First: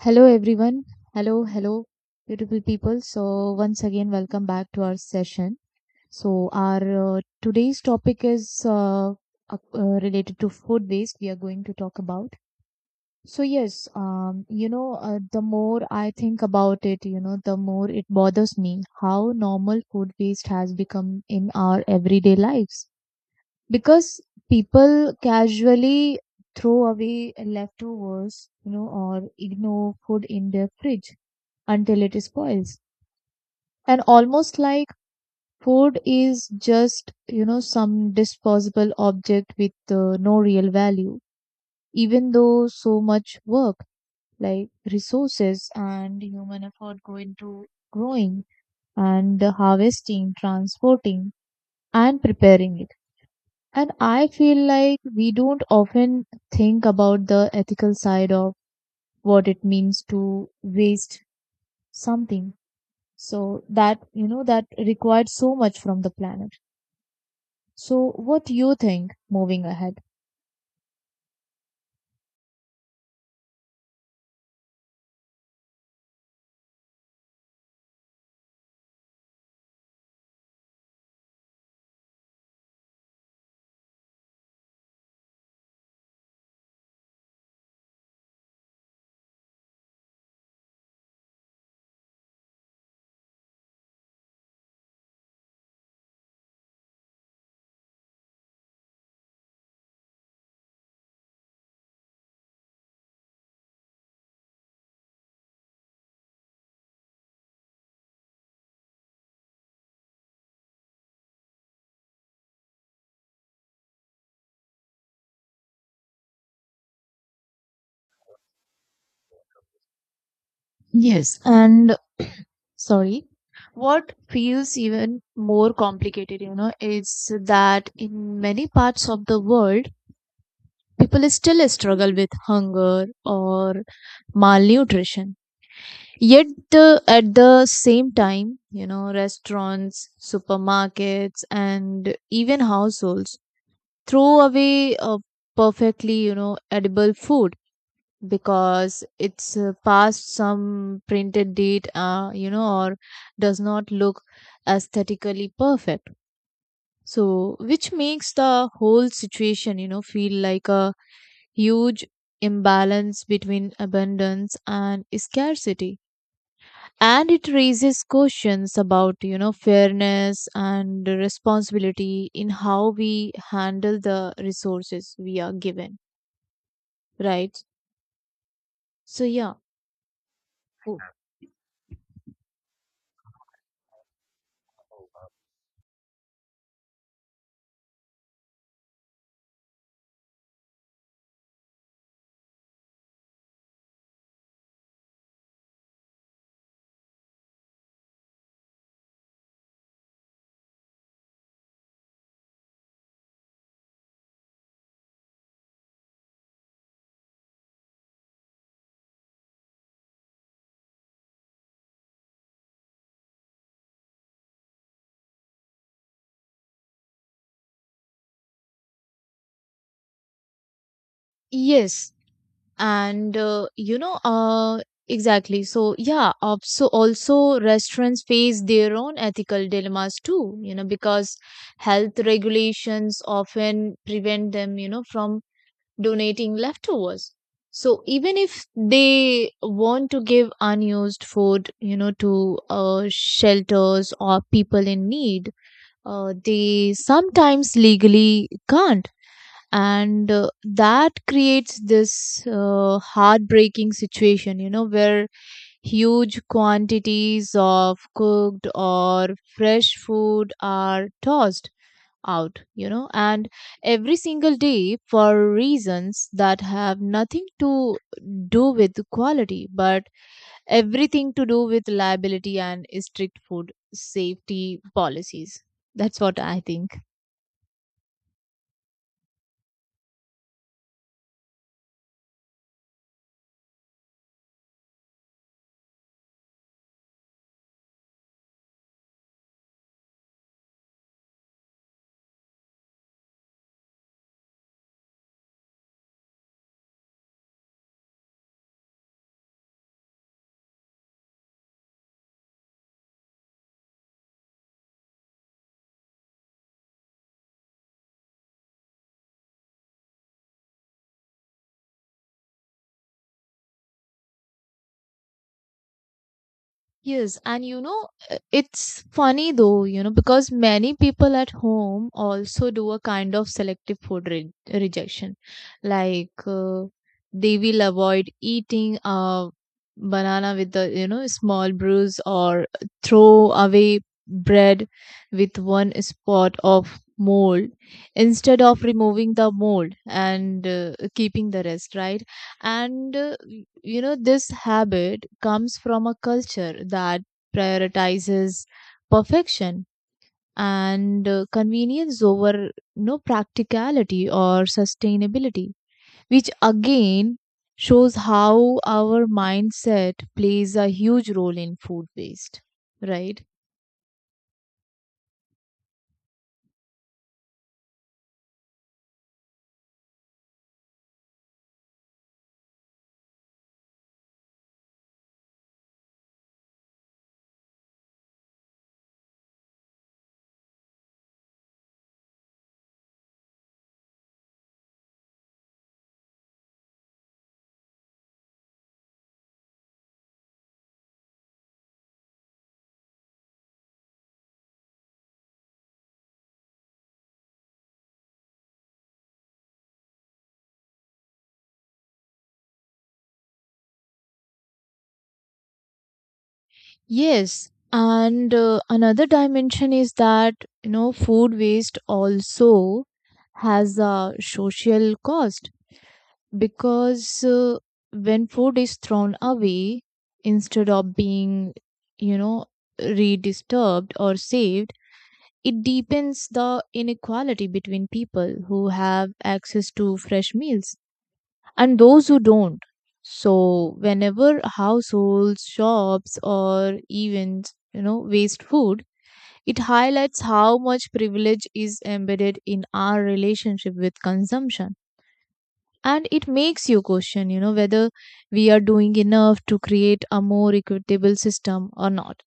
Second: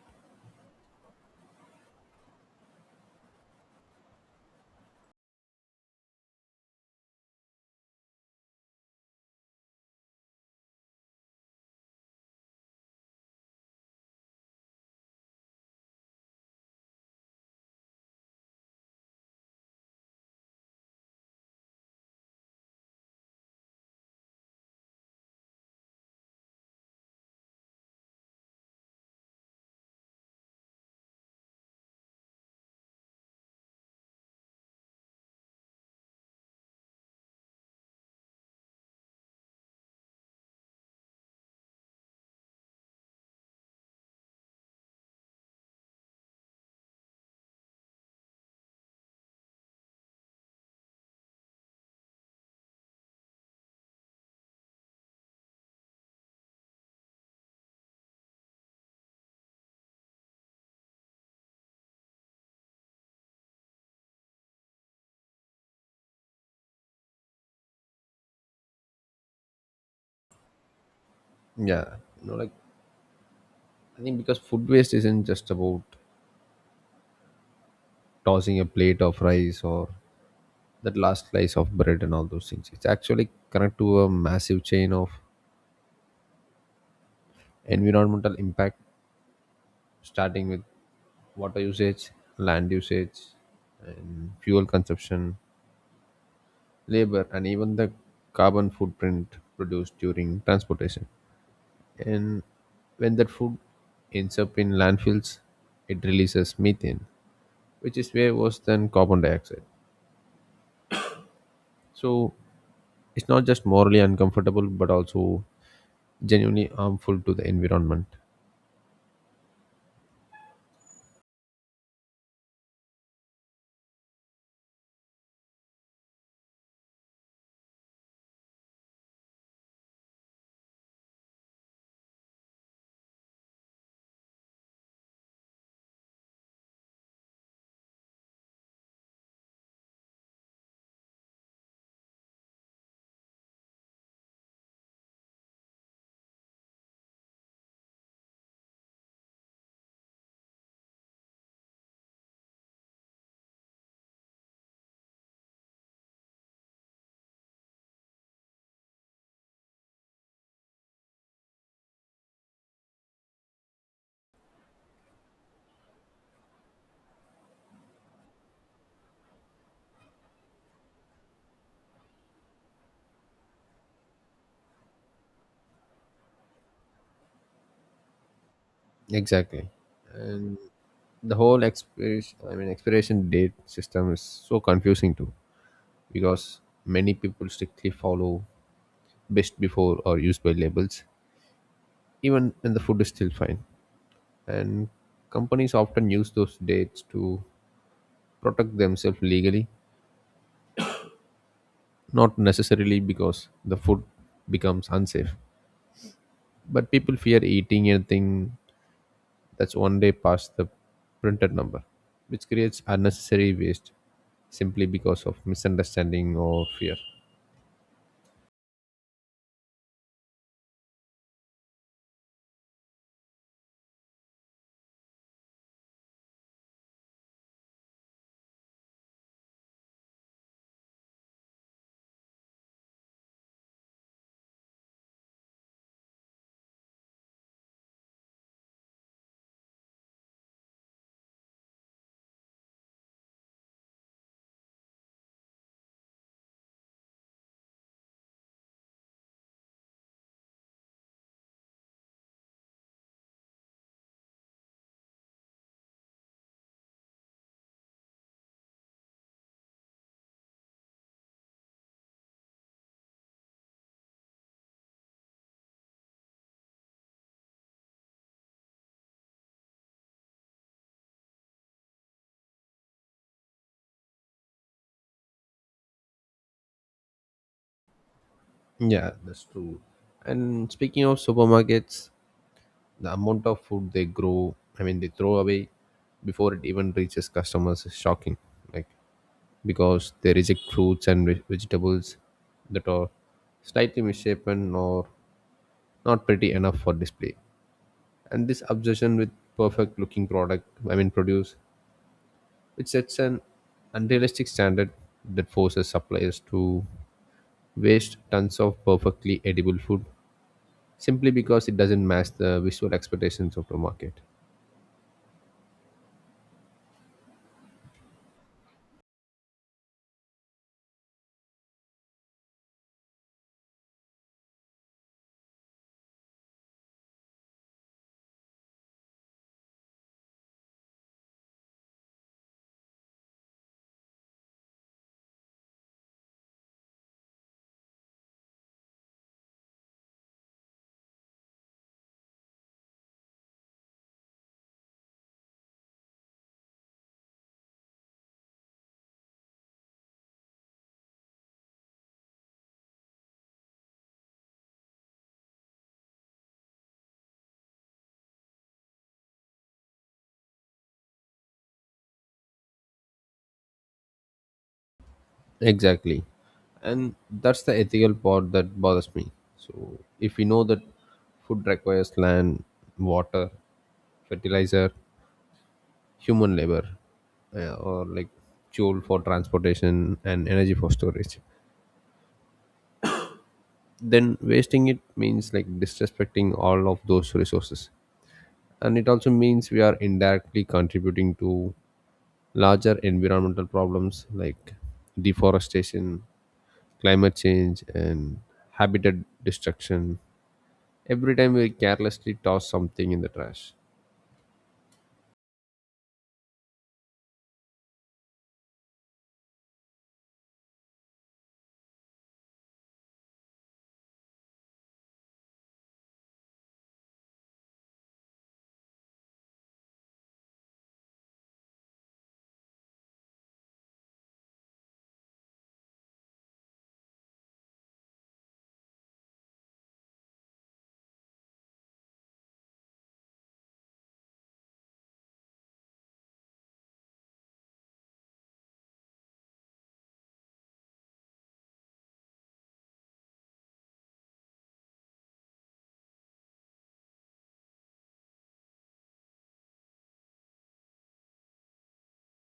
Hello, everyone. Hello, hello, beautiful people. So, once again, welcome back to our session. So, our today's topic is related to food waste. We are going to talk about. So, yes, the more I think about it, the more it bothers me how normal food waste has become in our everyday lives, because people casually throw away leftovers, or ignore food in their fridge until it spoils. And almost like food is just, some disposable object with no real value, even though so much work, like resources and human effort, go into growing and harvesting, transporting, and preparing it. And I feel like we don't often think about the ethical side of what it means to waste something. So that required so much from the planet. So what do you think moving ahead? Yeah, you know, like I think because food waste isn't just about tossing a plate of rice or that last slice of bread and all those things. It's actually connected to a massive chain of environmental impact, starting with water usage, land usage, and fuel consumption, labor, and even the carbon footprint produced during transportation. And when that food ends up in landfills, it releases methane, which is way worse than carbon dioxide. So it's not just morally uncomfortable, but also genuinely harmful to the environment. Yes. And sorry, what feels even more complicated, is that in many parts of the world, people still struggle with hunger or malnutrition. Yet, at the same time, restaurants, supermarkets, and even households throw away perfectly edible food because it's past some printed date or does not look aesthetically perfect, so which makes the whole situation feel like a huge imbalance between abundance and scarcity, and it raises questions about fairness and responsibility in how we handle the resources we are given, right? So yeah. Exactly. Oh. The whole expiration date system is so confusing too, because many people strictly follow best before or use by labels, even when the food is still fine. And companies often use those dates to protect themselves legally, not necessarily because the food becomes unsafe. But people fear eating anything that's one day past the printed number, which creates unnecessary waste simply because of misunderstanding or fear. Yes, and exactly. So yeah, so also restaurants face their own ethical dilemmas too, because health regulations often prevent them, from donating leftovers. So even if they want to give unused food, to shelters or people in need, they sometimes legally can't, and that creates this heartbreaking situation where huge quantities of cooked or fresh food are tossed out, and every single day for reasons that have nothing to do with quality, but everything to do with liability and strict food safety policies. That's what I think. Yeah, that's true. And speaking of supermarkets, the amount of food they they throw away before it even reaches customers is shocking. Like, because they reject fruits and vegetables that are slightly misshapen or not pretty enough for display. And this obsession with perfect looking product, I mean, produce, it sets an unrealistic standard that forces suppliers to waste tons of perfectly edible food simply because it doesn't match the visual expectations of the market. Yes, and you know, it's funny though, because many people at home also do a kind of selective food rejection. Like they will avoid eating a banana with the small bruise, or throw away bread with one spot of mold, instead of removing the mold and keeping the rest, right? And this habit comes from a culture that prioritizes perfection and convenience over no practicality or sustainability, which again shows how our mindset plays a huge role in food waste, right? Exactly. And that's the ethical part that bothers me. So, if we know that food requires land, water, fertilizer, human labor, or like fuel for transportation and energy for storage, then wasting it means like disrespecting all of those resources. And it also means we are indirectly contributing to larger environmental problems like deforestation, climate change, and habitat destruction every time we carelessly toss something in the trash. Yes, and another dimension is that food waste also has a social cost, because when food is thrown away instead of being, you know redisturbed or saved, it deepens the inequality between people who have access to fresh meals and those who don't. So whenever households shops or even waste food, it highlights how much privilege is embedded in our relationship with consumption, and it makes you question whether we are doing enough to create a more equitable system or not.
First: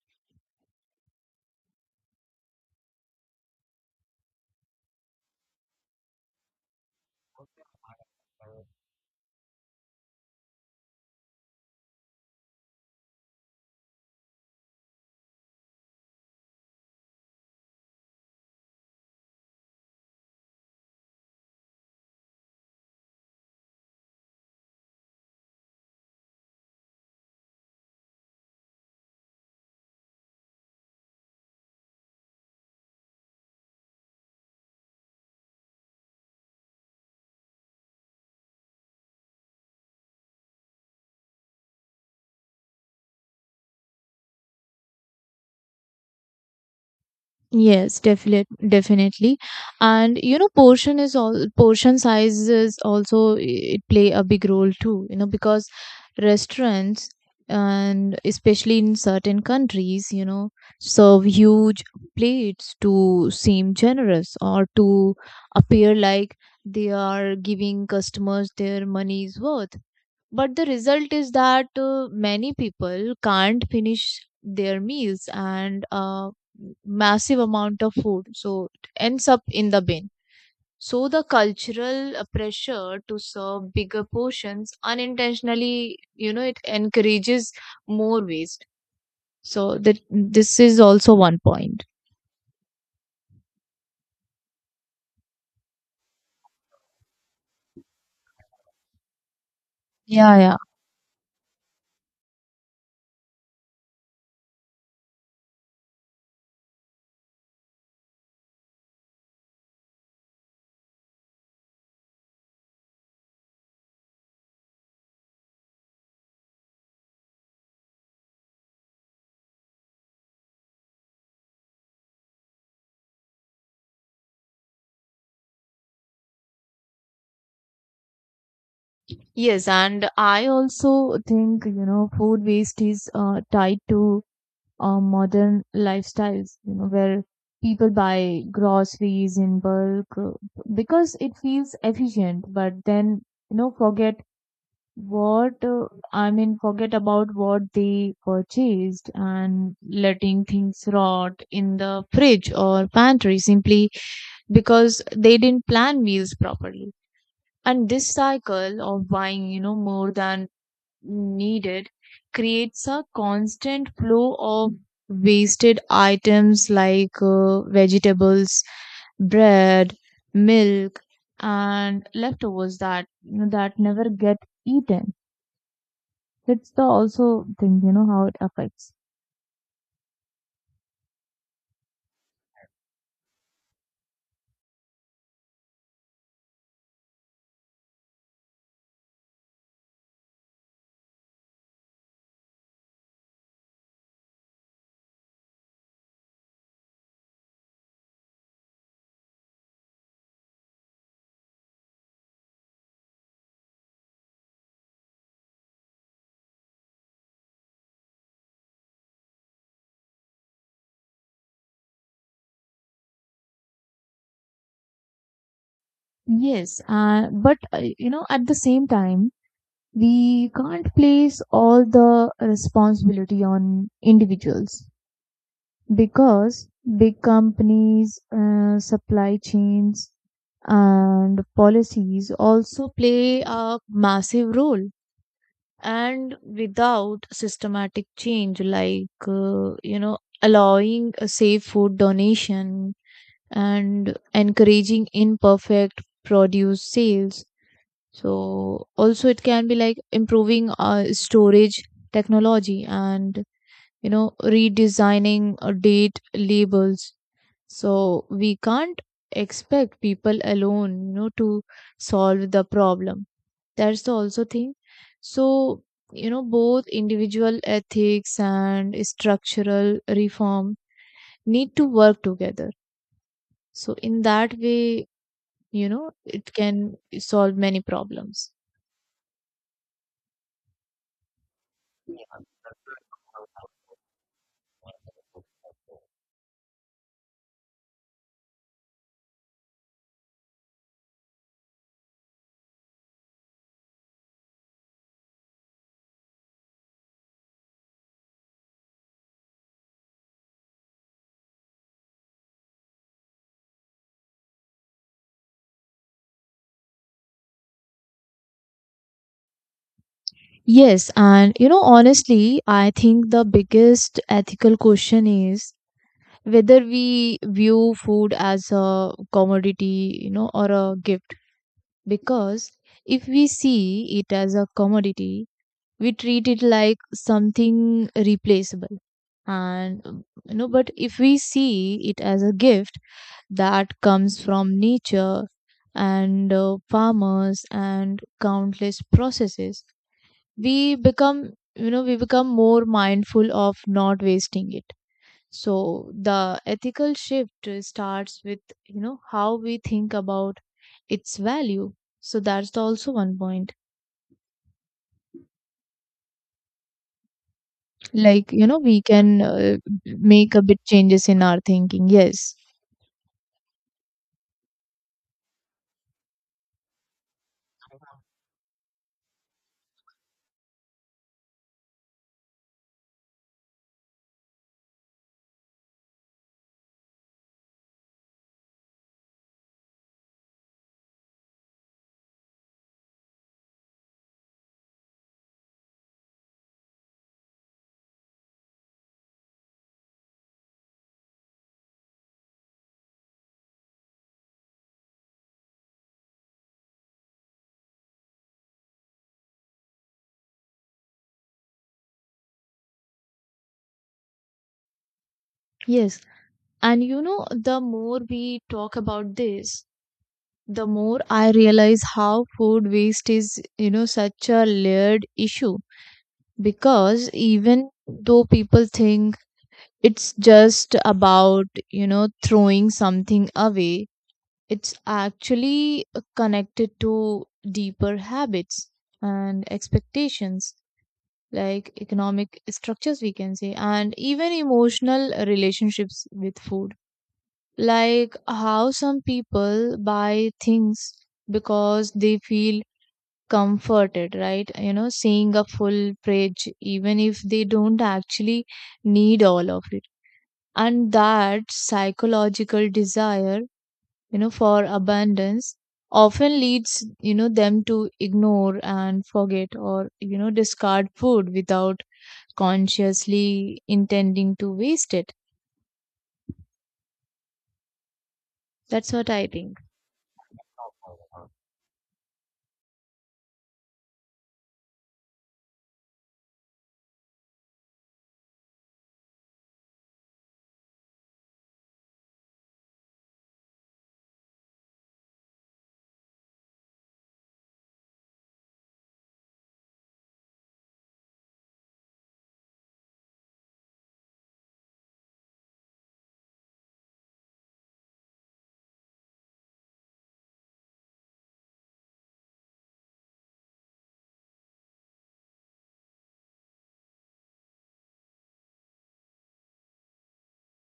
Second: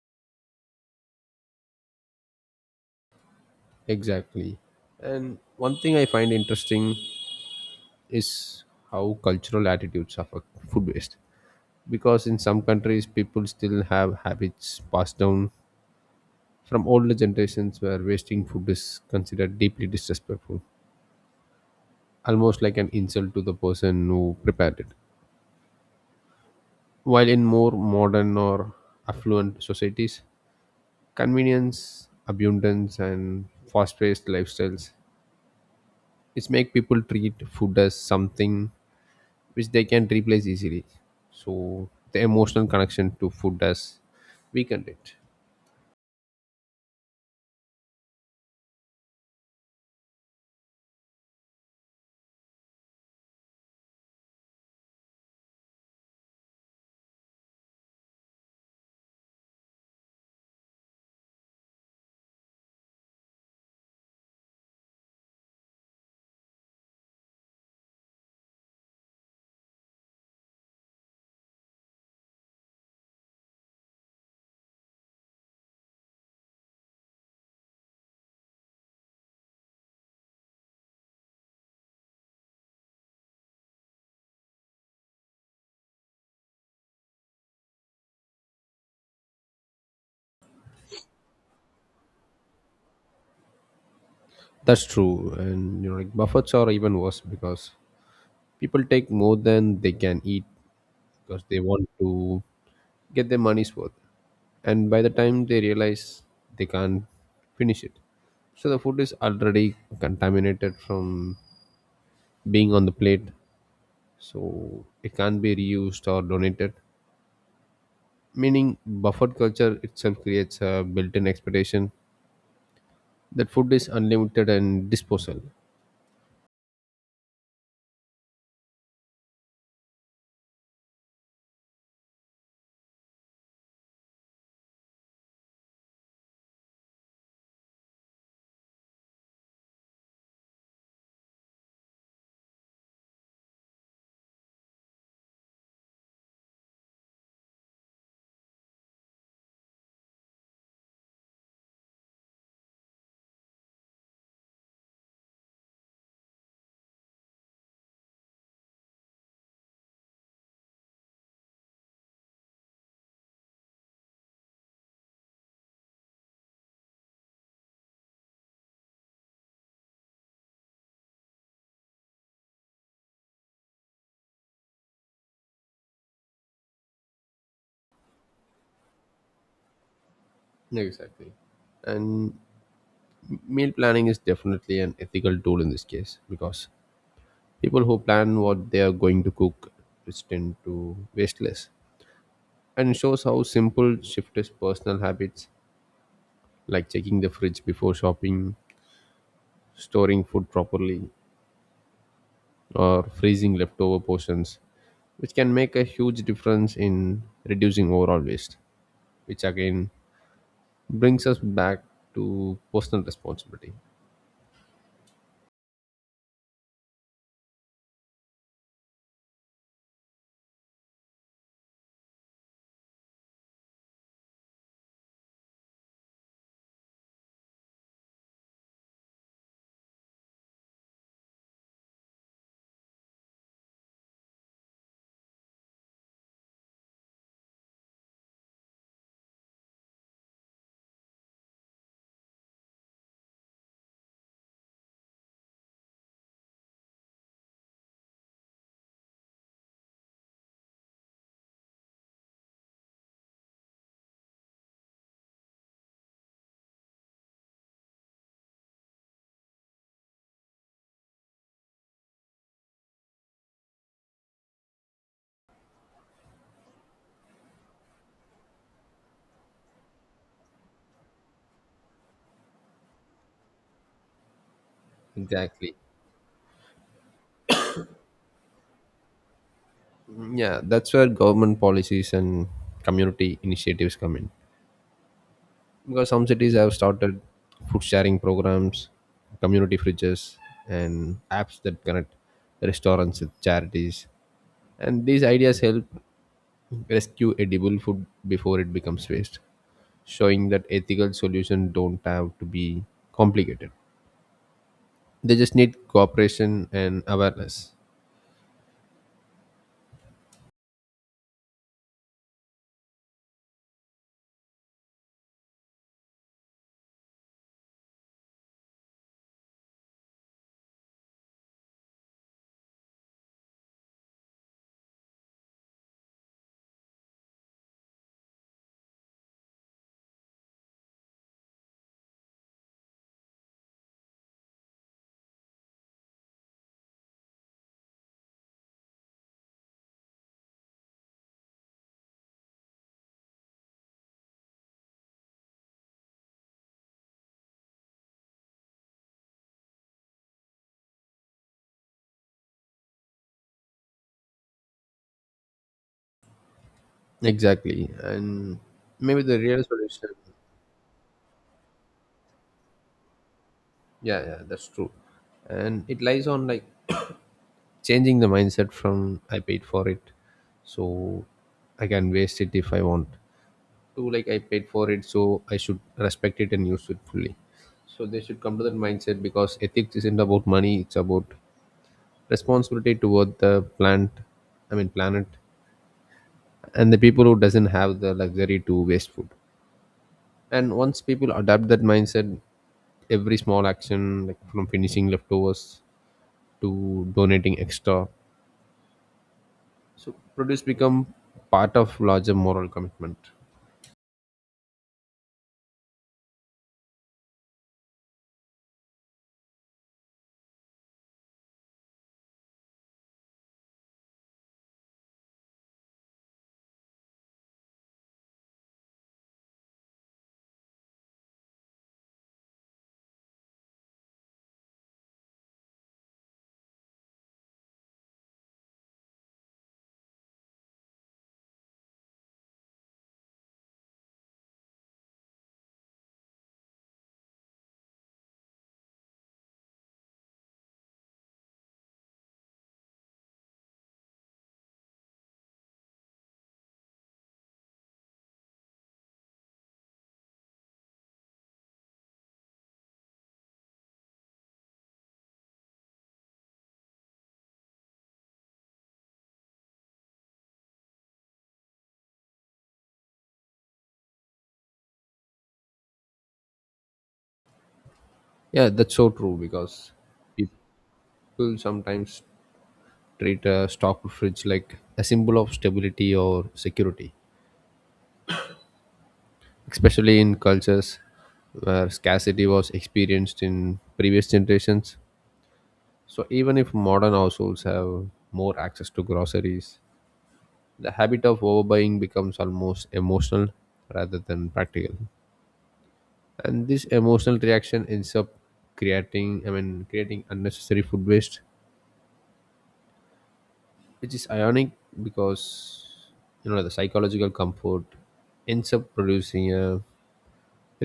Exactly. And one thing I find interesting is how cultural attitudes affect food waste, because in some countries people still have habits passed down from older generations where wasting food is considered deeply disrespectful, almost like an insult to the person who prepared it. While in more modern or affluent societies, convenience, abundance, and fast paced lifestyles, it's make people treat food as something which they can replace easily. So the emotional connection to food has weakened it. Yes, definitely, definitely. And portion is all portion size is also it play a big role too, because restaurants, and especially in certain countries, serve huge plates to seem generous or to appear like they are giving customers their money's worth. But the result is that many people can't finish their meals, and massive amount of food, so it ends up in the bin. So the cultural pressure to serve bigger portions unintentionally, it encourages more waste. So that this is also one point. That's true, and you know, like buffets are even worse because people take more than they can Yeah, eat yeah. because they want to get their money's worth, and by the time they realize they can't finish it, so the food is already contaminated from being on the plate, so it can't be reused or donated, meaning buffet culture itself creates a built-in expectation that food is unlimited and disposal. Yes, and I also think, food waste is tied to modern lifestyles, where people buy groceries in bulk, because it feels efficient, but then, forget what, I mean, forget about what they purchased, and letting things rot in the fridge or pantry simply because they didn't plan meals properly. And this cycle of buying, more than needed, creates a constant flow of wasted items like vegetables, bread, milk, and leftovers that never get eaten. That's the also thing, how it affects. Exactly. And meal planning is definitely an ethical tool in this case, because people who plan what they are going to cook tend to waste less, and shows how simple shifters personal habits, like checking the fridge before shopping, storing food properly, or freezing leftover portions, which can make a huge difference in reducing overall waste, which again brings us back to personal responsibility. Yes, but at the same time, we can't place all the responsibility on individuals, because big companies, supply chains, and policies also play a massive role. And without systematic change, like, allowing a safe food donation and encouraging imperfect produce sales. So, also, it can be like improving storage technology, and, redesigning date labels, so we can't expect people alone, to solve the problem. That's the also thing. So, both individual ethics and structural reform need to work together. So in that way, Exactly. It can solve many problems. Yeah, that's where government policies and community initiatives come in. Because some cities have started food sharing programs, community fridges, and apps that connect restaurants with charities. And these ideas help rescue edible food before it becomes waste, showing that ethical solutions don't have to be complicated. They just need cooperation and awareness. Yes, and honestly, I think the biggest ethical question is whether we view food as a commodity, or a gift, because if we see it as a commodity, we treat it like something replaceable. But if we see it as a gift that comes from nature and farmers and countless processes, we become more mindful of not wasting it, so the ethical shift starts with, how we think about its value. So that's the also one point. Exactly. Like, And we maybe the can real solution, make a bit changes in our thinking. Yes. yeah, yeah, that's true. And it lies on like changing the mindset from I paid for it, so I can waste it if I want, to like I paid for it, so I should respect it and use it fully. So they should come to that mindset because ethics isn't about money; it's about responsibility toward the plant. I mean planet and the people who doesn't have the luxury to waste food. And once people adapt that mindset, every small action like from finishing leftovers to donating extra, so produce become part of larger moral commitment. Yes. And the more we talk about this, the more I realize how food waste is, such a layered issue, because even though people think it's just about, throwing something away, it's actually connected to deeper habits and expectations, like economic structures, we can say, and even emotional relationships with food. Like how some people buy things because they feel comforted, right? Seeing a full fridge, even if they don't actually need all of it. And that psychological desire, for abundance, often leads them to ignore and forget, or discard food without consciously intending to waste it. Yeah, that's so That's what true I think. because people sometimes treat a stock fridge like a symbol of stability or security, especially in cultures where scarcity was experienced in previous generations. So even if modern households have more access to groceries, the habit of overbuying becomes almost emotional rather than practical. And this emotional reaction ends up creating I mean creating unnecessary food waste, which is ironic because you know the psychological comfort ends up producing a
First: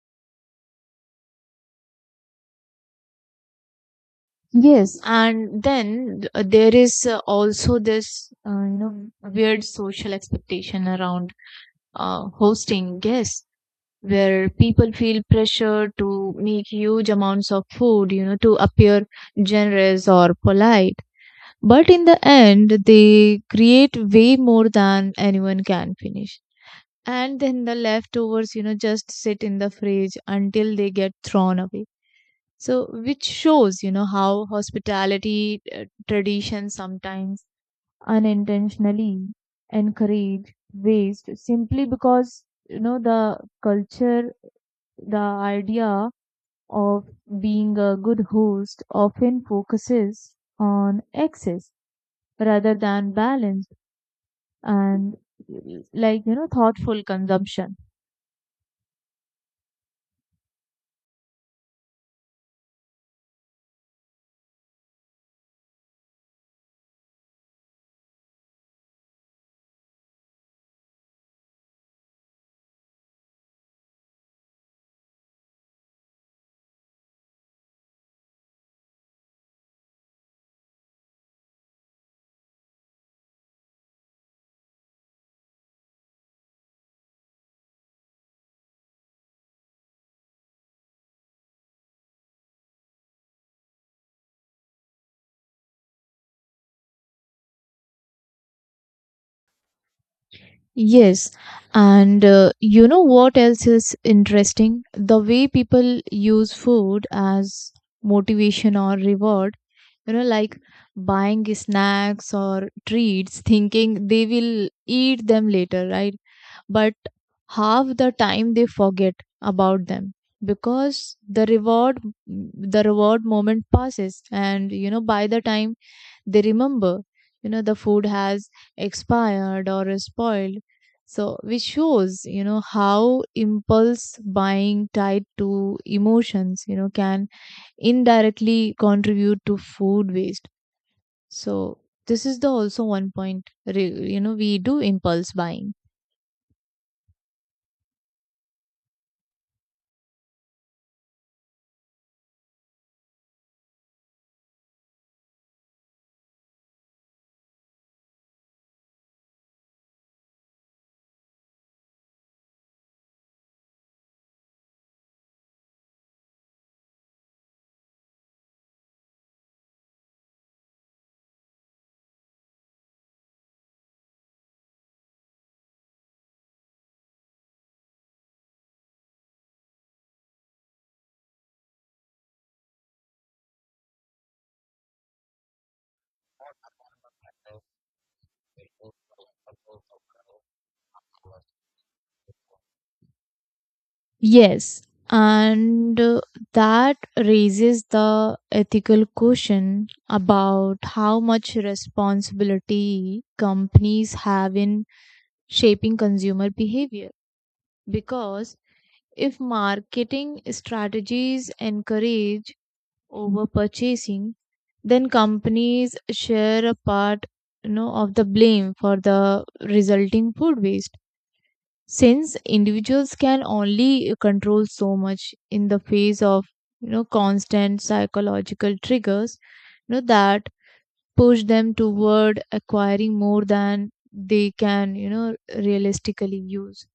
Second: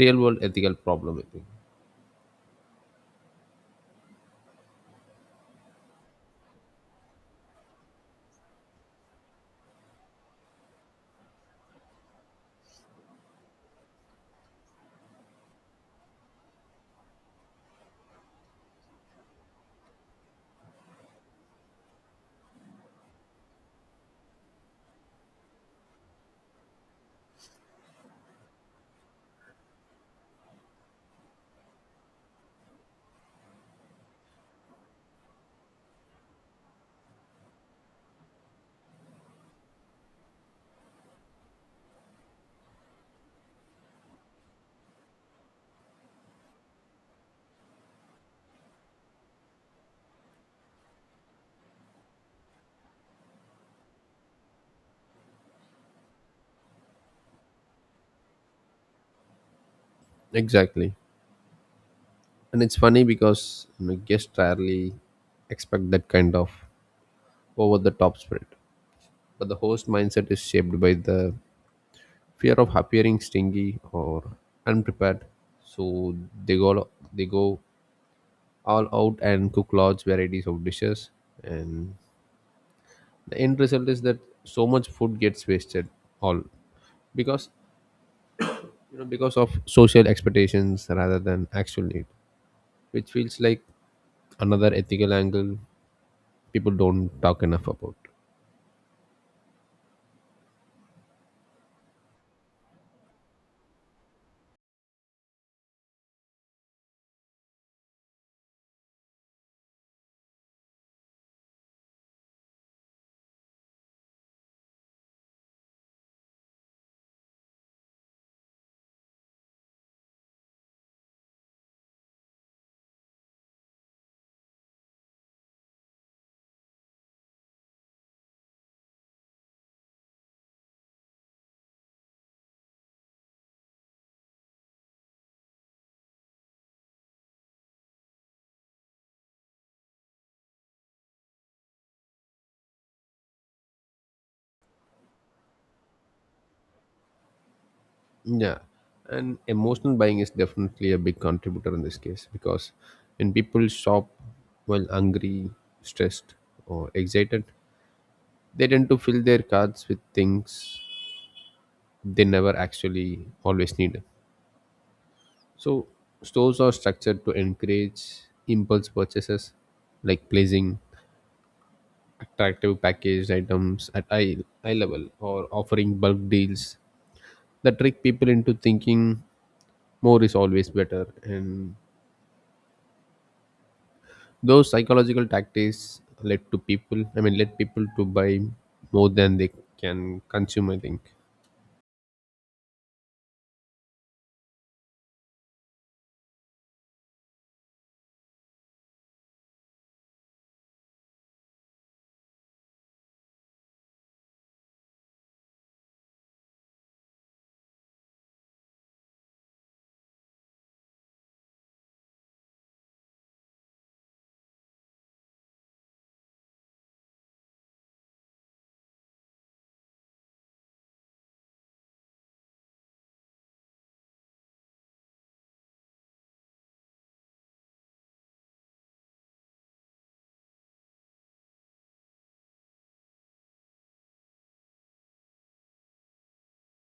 real world ethical problem, I think. And then there is also this weird social expectation around hosting guests, where people feel pressure to make huge amounts of food, to appear generous or polite. But in the end, they create way more than anyone can finish. And then the leftovers, just sit in the fridge until they get thrown away. So, which shows, how hospitality traditions sometimes unintentionally encourage waste, simply because, the culture, the idea of being a good host often focuses on excess rather than balance and, like, thoughtful consumption. Exactly. And it's funny because, you know, guests rarely expect that kind of over the top spirit, but the host mindset is shaped by the fear of appearing stingy or unprepared. So they go all out and cook large varieties of dishes, and the end result is that so much food gets wasted, all because you know because of social expectations rather than actual need, which feels like another ethical angle people don't talk enough about. Yes, and you know what else is interesting? The way people use food as motivation or reward, like buying snacks or treats, thinking they will eat them later, right? But half the time they forget about them, because the reward moment passes, and by the time they remember, the food has expired or is spoiled. So which shows how impulse buying tied to emotions, can indirectly contribute to food waste. So this is the also one point. We do impulse buying. Yeah. And emotional buying is definitely a big contributor in this case, because when people shop while hungry, stressed, or excited, they tend to fill their carts with things they never actually always need. So stores are structured to encourage impulse purchases, like placing attractive packaged items at eye level, or offering bulk deals that trick people into thinking more is always better, and those psychological tactics led to people I mean led people to buy more than they can consume, I think. Yes, and that raises the ethical question about how much responsibility companies have in shaping consumer behavior, because if marketing strategies encourage over purchasing, then companies share a part, of the blame for the resulting food waste, since individuals can only control so much in the face of, constant psychological triggers, that push them toward acquiring more than they can, realistically use.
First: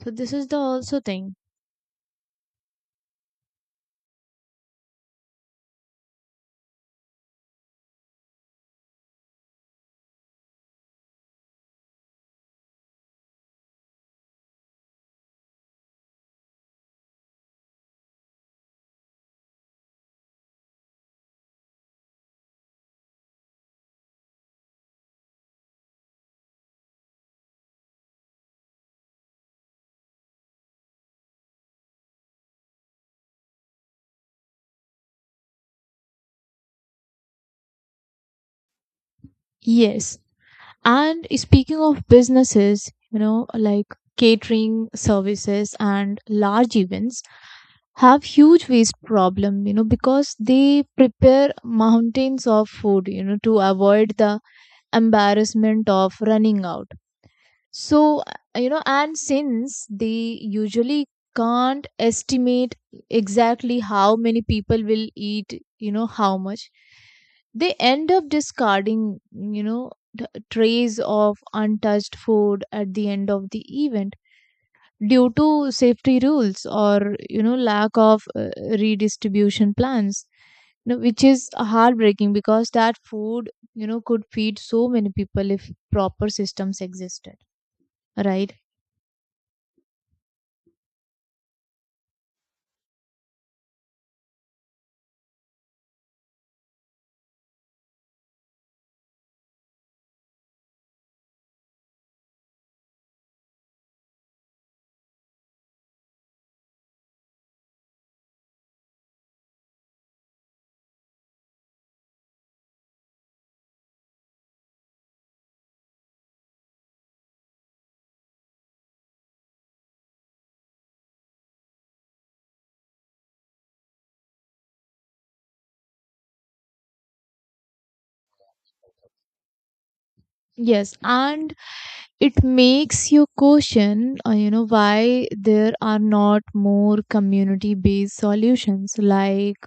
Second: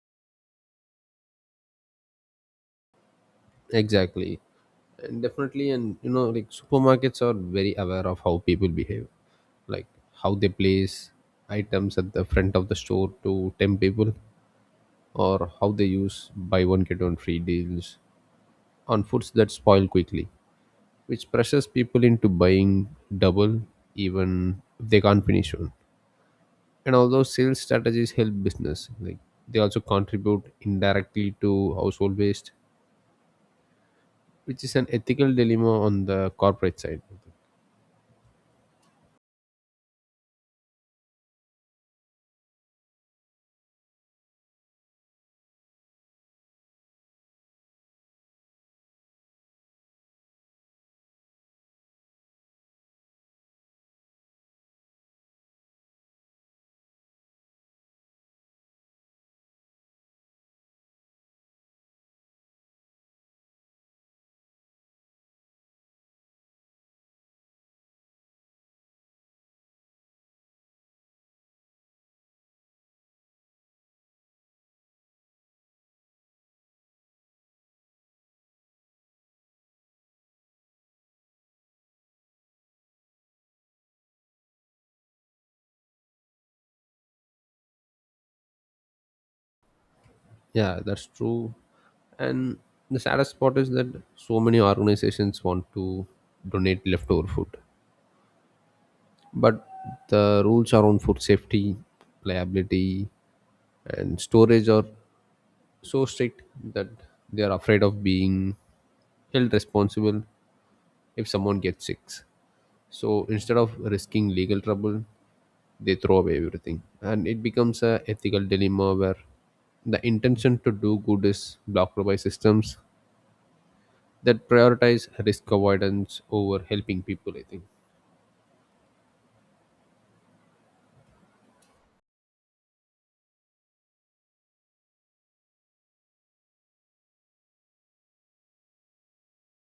So this is the also thing. Exactly. And definitely, and you know, like supermarkets are very aware of how people behave, like how they place items at the front of the store to tempt people, or how they use buy one get one free deals on foods that spoil quickly, which pressures people into buying double even if they can't finish one. And although sales strategies help business, like they also contribute indirectly to household waste, which is an ethical dilemma on the corporate side. Yes. And speaking of businesses, like catering services and large events have huge waste problem, because they prepare mountains of food, to avoid the embarrassment of running out. So, and since they usually can't estimate exactly how many people will eat, how much, they end up discarding, trays of untouched food at the end of the event due to safety rules, or, lack of redistribution plans. Which is heartbreaking, because that food, could feed so many people if proper systems existed, right? Yeah, that's true. And the saddest part is that so many organizations want to donate leftover food, but the rules around food safety, liability, and storage are so strict that they are afraid of being held responsible if someone gets sick. So instead of risking legal trouble, they throw away everything, and it becomes a ethical dilemma where the intention to do good is blocked by systems that prioritize risk avoidance over helping people, I think. Yes, and it makes you question, why there are not more community-based solutions, like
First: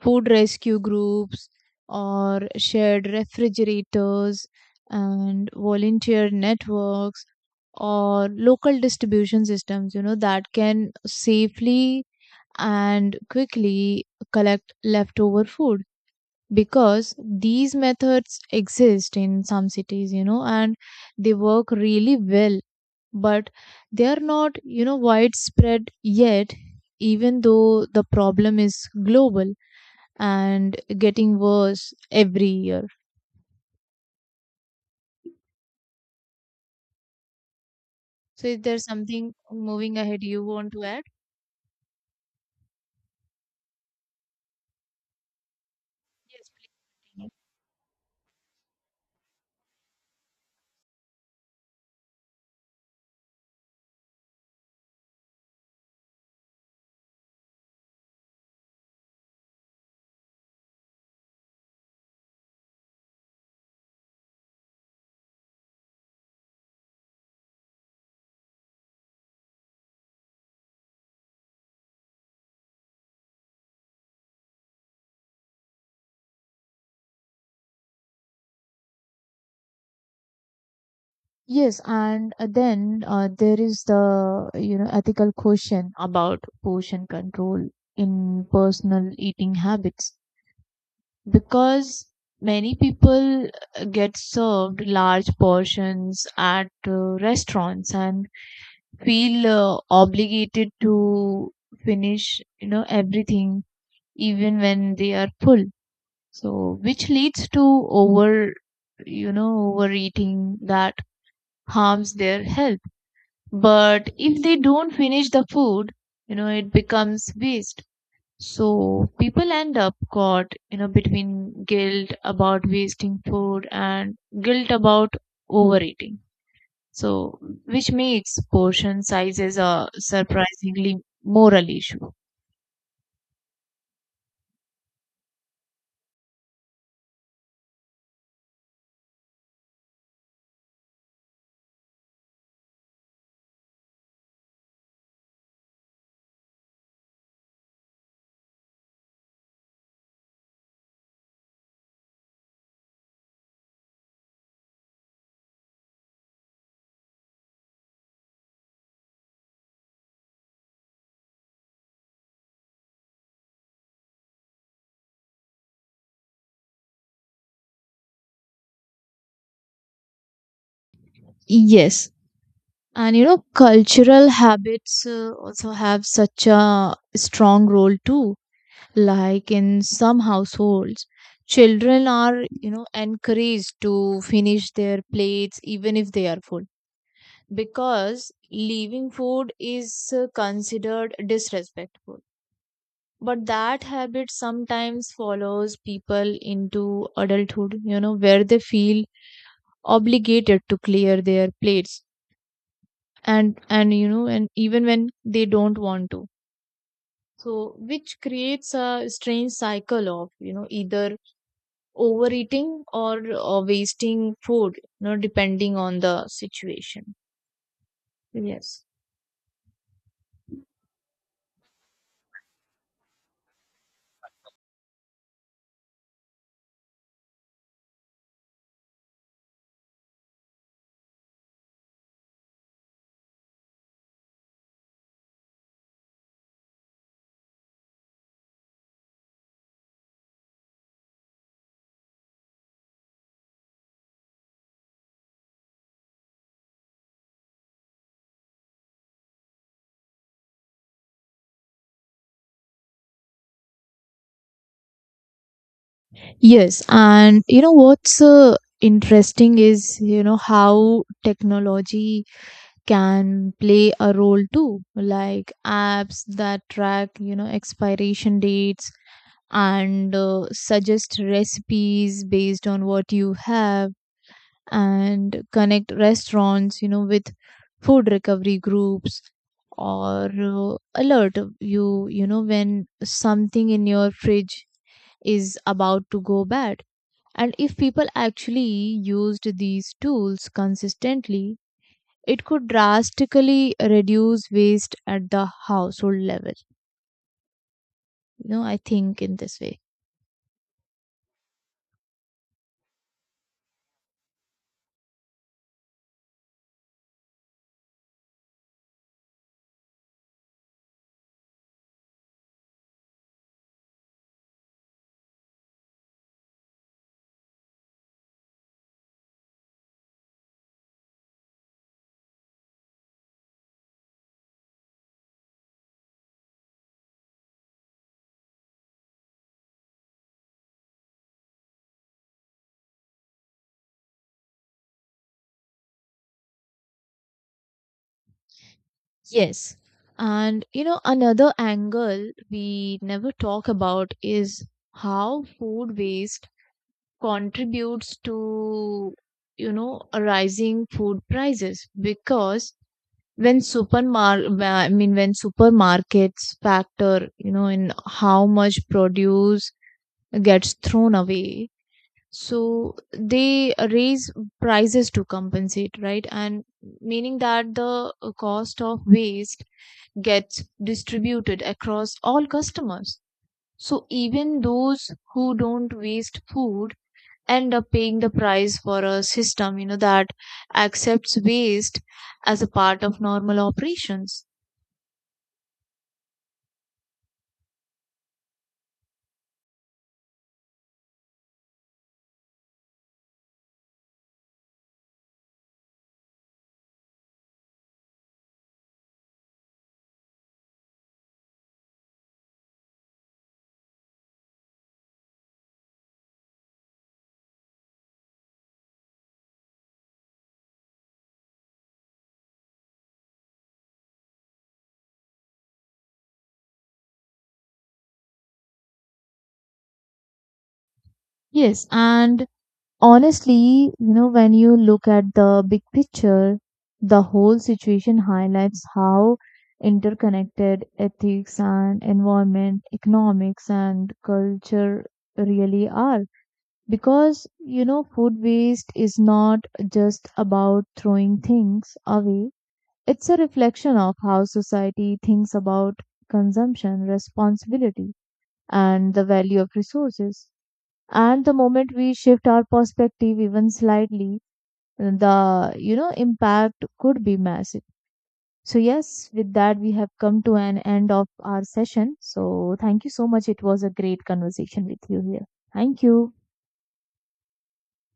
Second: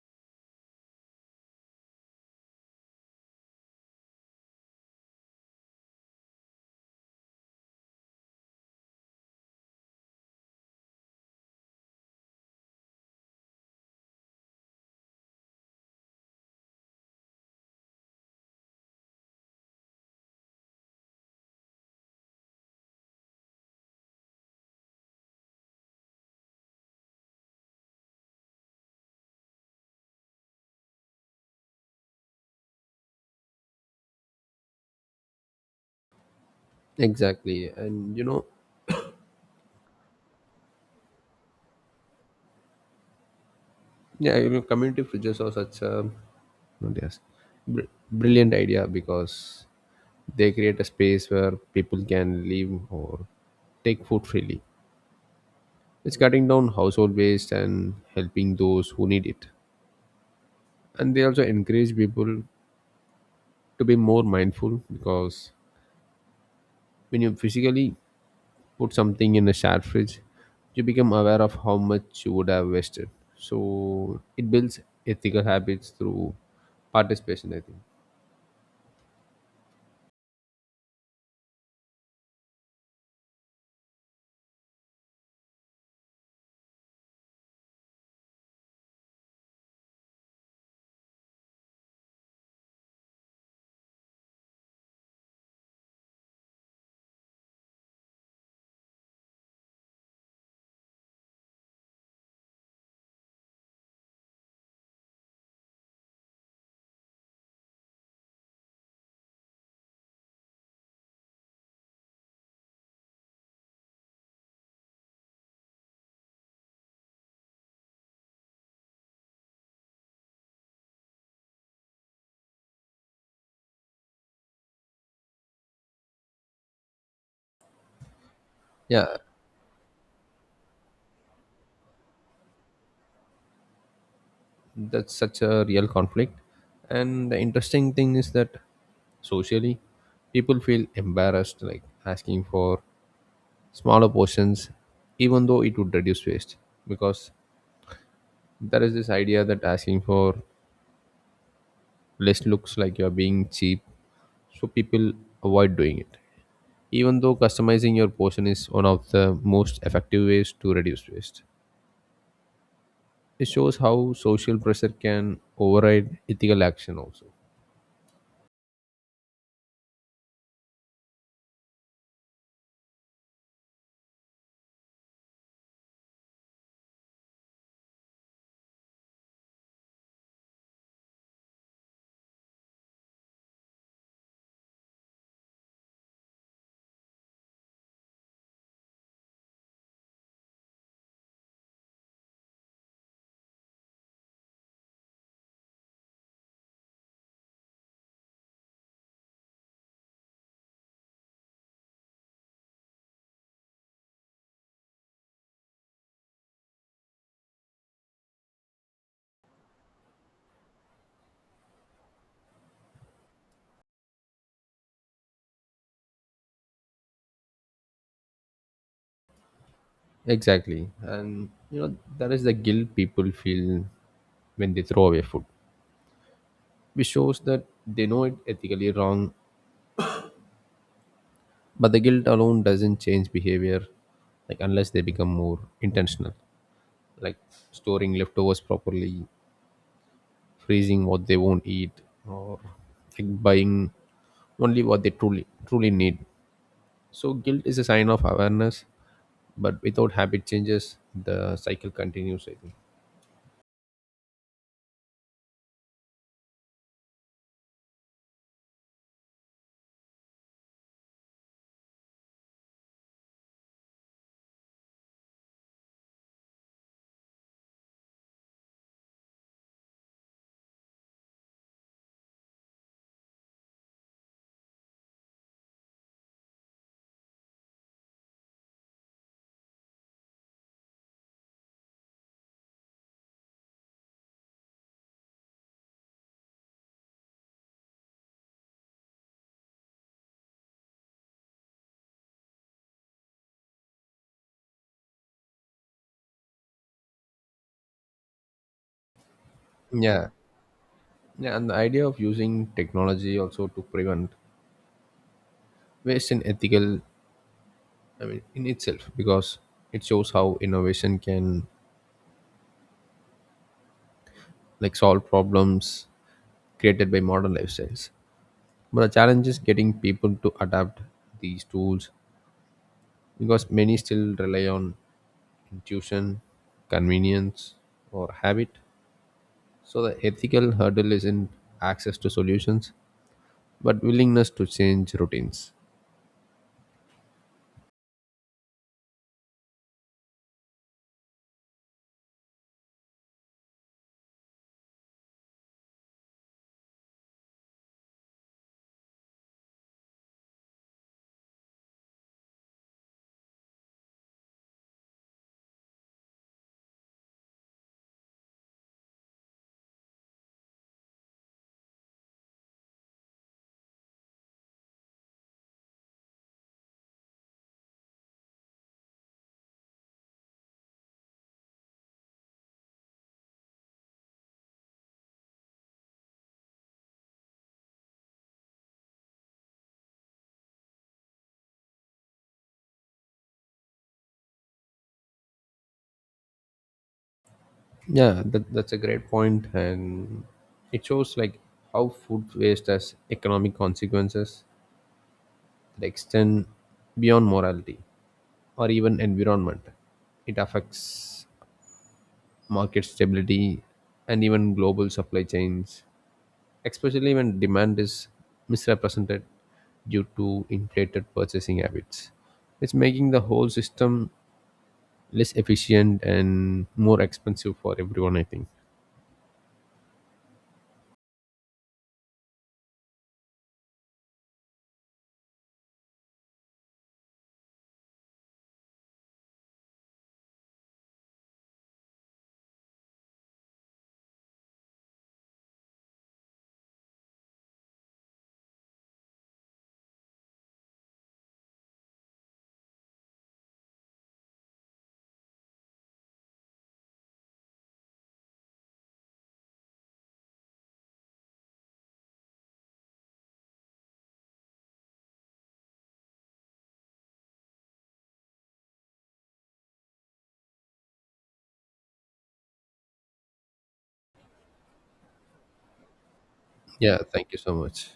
food rescue groups, or shared refrigerators, and volunteer networks, or local distribution systems that can safely and quickly collect leftover food, because these methods exist in some cities, and they work really well, but they are not, widespread yet, even though the problem is global and getting worse every year. Exactly. And you know, So, is there something moving ahead you want to add? yeah, you know community fridges are such a Yes, what do ask? please. Brilliant idea because they create a space where people can live or take food freely, it's cutting down household waste and helping those who need it. And they also encourage people to be more mindful, because when you physically put something in a shared fridge, you become aware of how much you would have wasted. So it builds ethical habits through participation, I think. Yes, and then there is the ethical question about portion control in personal eating habits, because many people get served large portions at restaurants and feel obligated to finish, everything, even when they are full. So which leads to over overeating that harms their health. But if they don't finish the food, it becomes waste. So people end up caught, between guilt about wasting food and guilt about overeating. So which makes portion Yeah, sizes a surprisingly moral issue. that's such a real conflict. And the interesting thing is that socially, people feel embarrassed like asking for smaller portions, even though it would reduce waste. Because there is this idea that asking for less looks like you're being cheap, so people avoid doing it. Even though customizing your portion is one of the most effective ways to reduce waste, it shows how social pressure can override ethical action also. Yes. And cultural habits also have such a strong role too. Like in some households, children are, encouraged to finish their plates even if they are full, because leaving food is considered disrespectful. But that habit sometimes follows people into adulthood, where they feel obligated to clear their plates, and you know and even when they don't want to. So which creates a strange cycle of, either overeating or wasting food, depending on the situation. Yes. Exactly. And you know, that is the guilt people feel when they throw away food, which shows that they know it ethically wrong, but the guilt alone doesn't change behavior, like unless they become more intentional, like storing leftovers properly, freezing what they won't eat, or like buying only what they truly need. So guilt is a sign of awareness, but without habit changes the cycle continues, I think. Yes, and you know what's interesting is how technology can play a role too, like apps that track, expiration dates, and suggest recipes based on what you have, and connect restaurants, with food recovery groups, or alert you, when something in your fridge is about to go bad. And if people actually used these tools consistently, it could drastically reduce waste at the household level, I think, in this way. Yeah, yeah. And the idea of using technology also to prevent waste in ethical I mean in itself, because it shows how innovation can like solve problems created by modern lifestyles, but the challenge is getting people to adapt these tools because many still rely on intuition, convenience, or habit. So the ethical hurdle isn't access to solutions, but willingness to change routines. Yes. And another angle we never talk about is how food waste contributes to, you know rising food prices, because when supermar I mean, when supermarkets factor, in how much produce gets thrown away, so they raise prices to compensate, right, and meaning that the cost of waste gets distributed across all customers, so even those who don't waste food end up paying the price for a system that accepts waste as a part of normal operations. Yeah, that's a great point, and it shows like how food waste has economic consequences that extend beyond morality or even environment. It affects market stability and even global supply chains, especially when demand is misrepresented due to inflated purchasing habits. It's making the whole system less efficient and more expensive for everyone, I think. Yes, and honestly, when you look at the big picture, the whole situation highlights how interconnected ethics and environment, economics and culture really are. Because, food waste is not just about throwing things away, it's a reflection of how society thinks about consumption, responsibility, and the value of resources, and the moment we shift our perspective even slightly, the impact could be massive. So yes, with that we have come to an end of our session. So thank you so much. It was a great conversation with you here. Thank you. Yeah, thank you so much.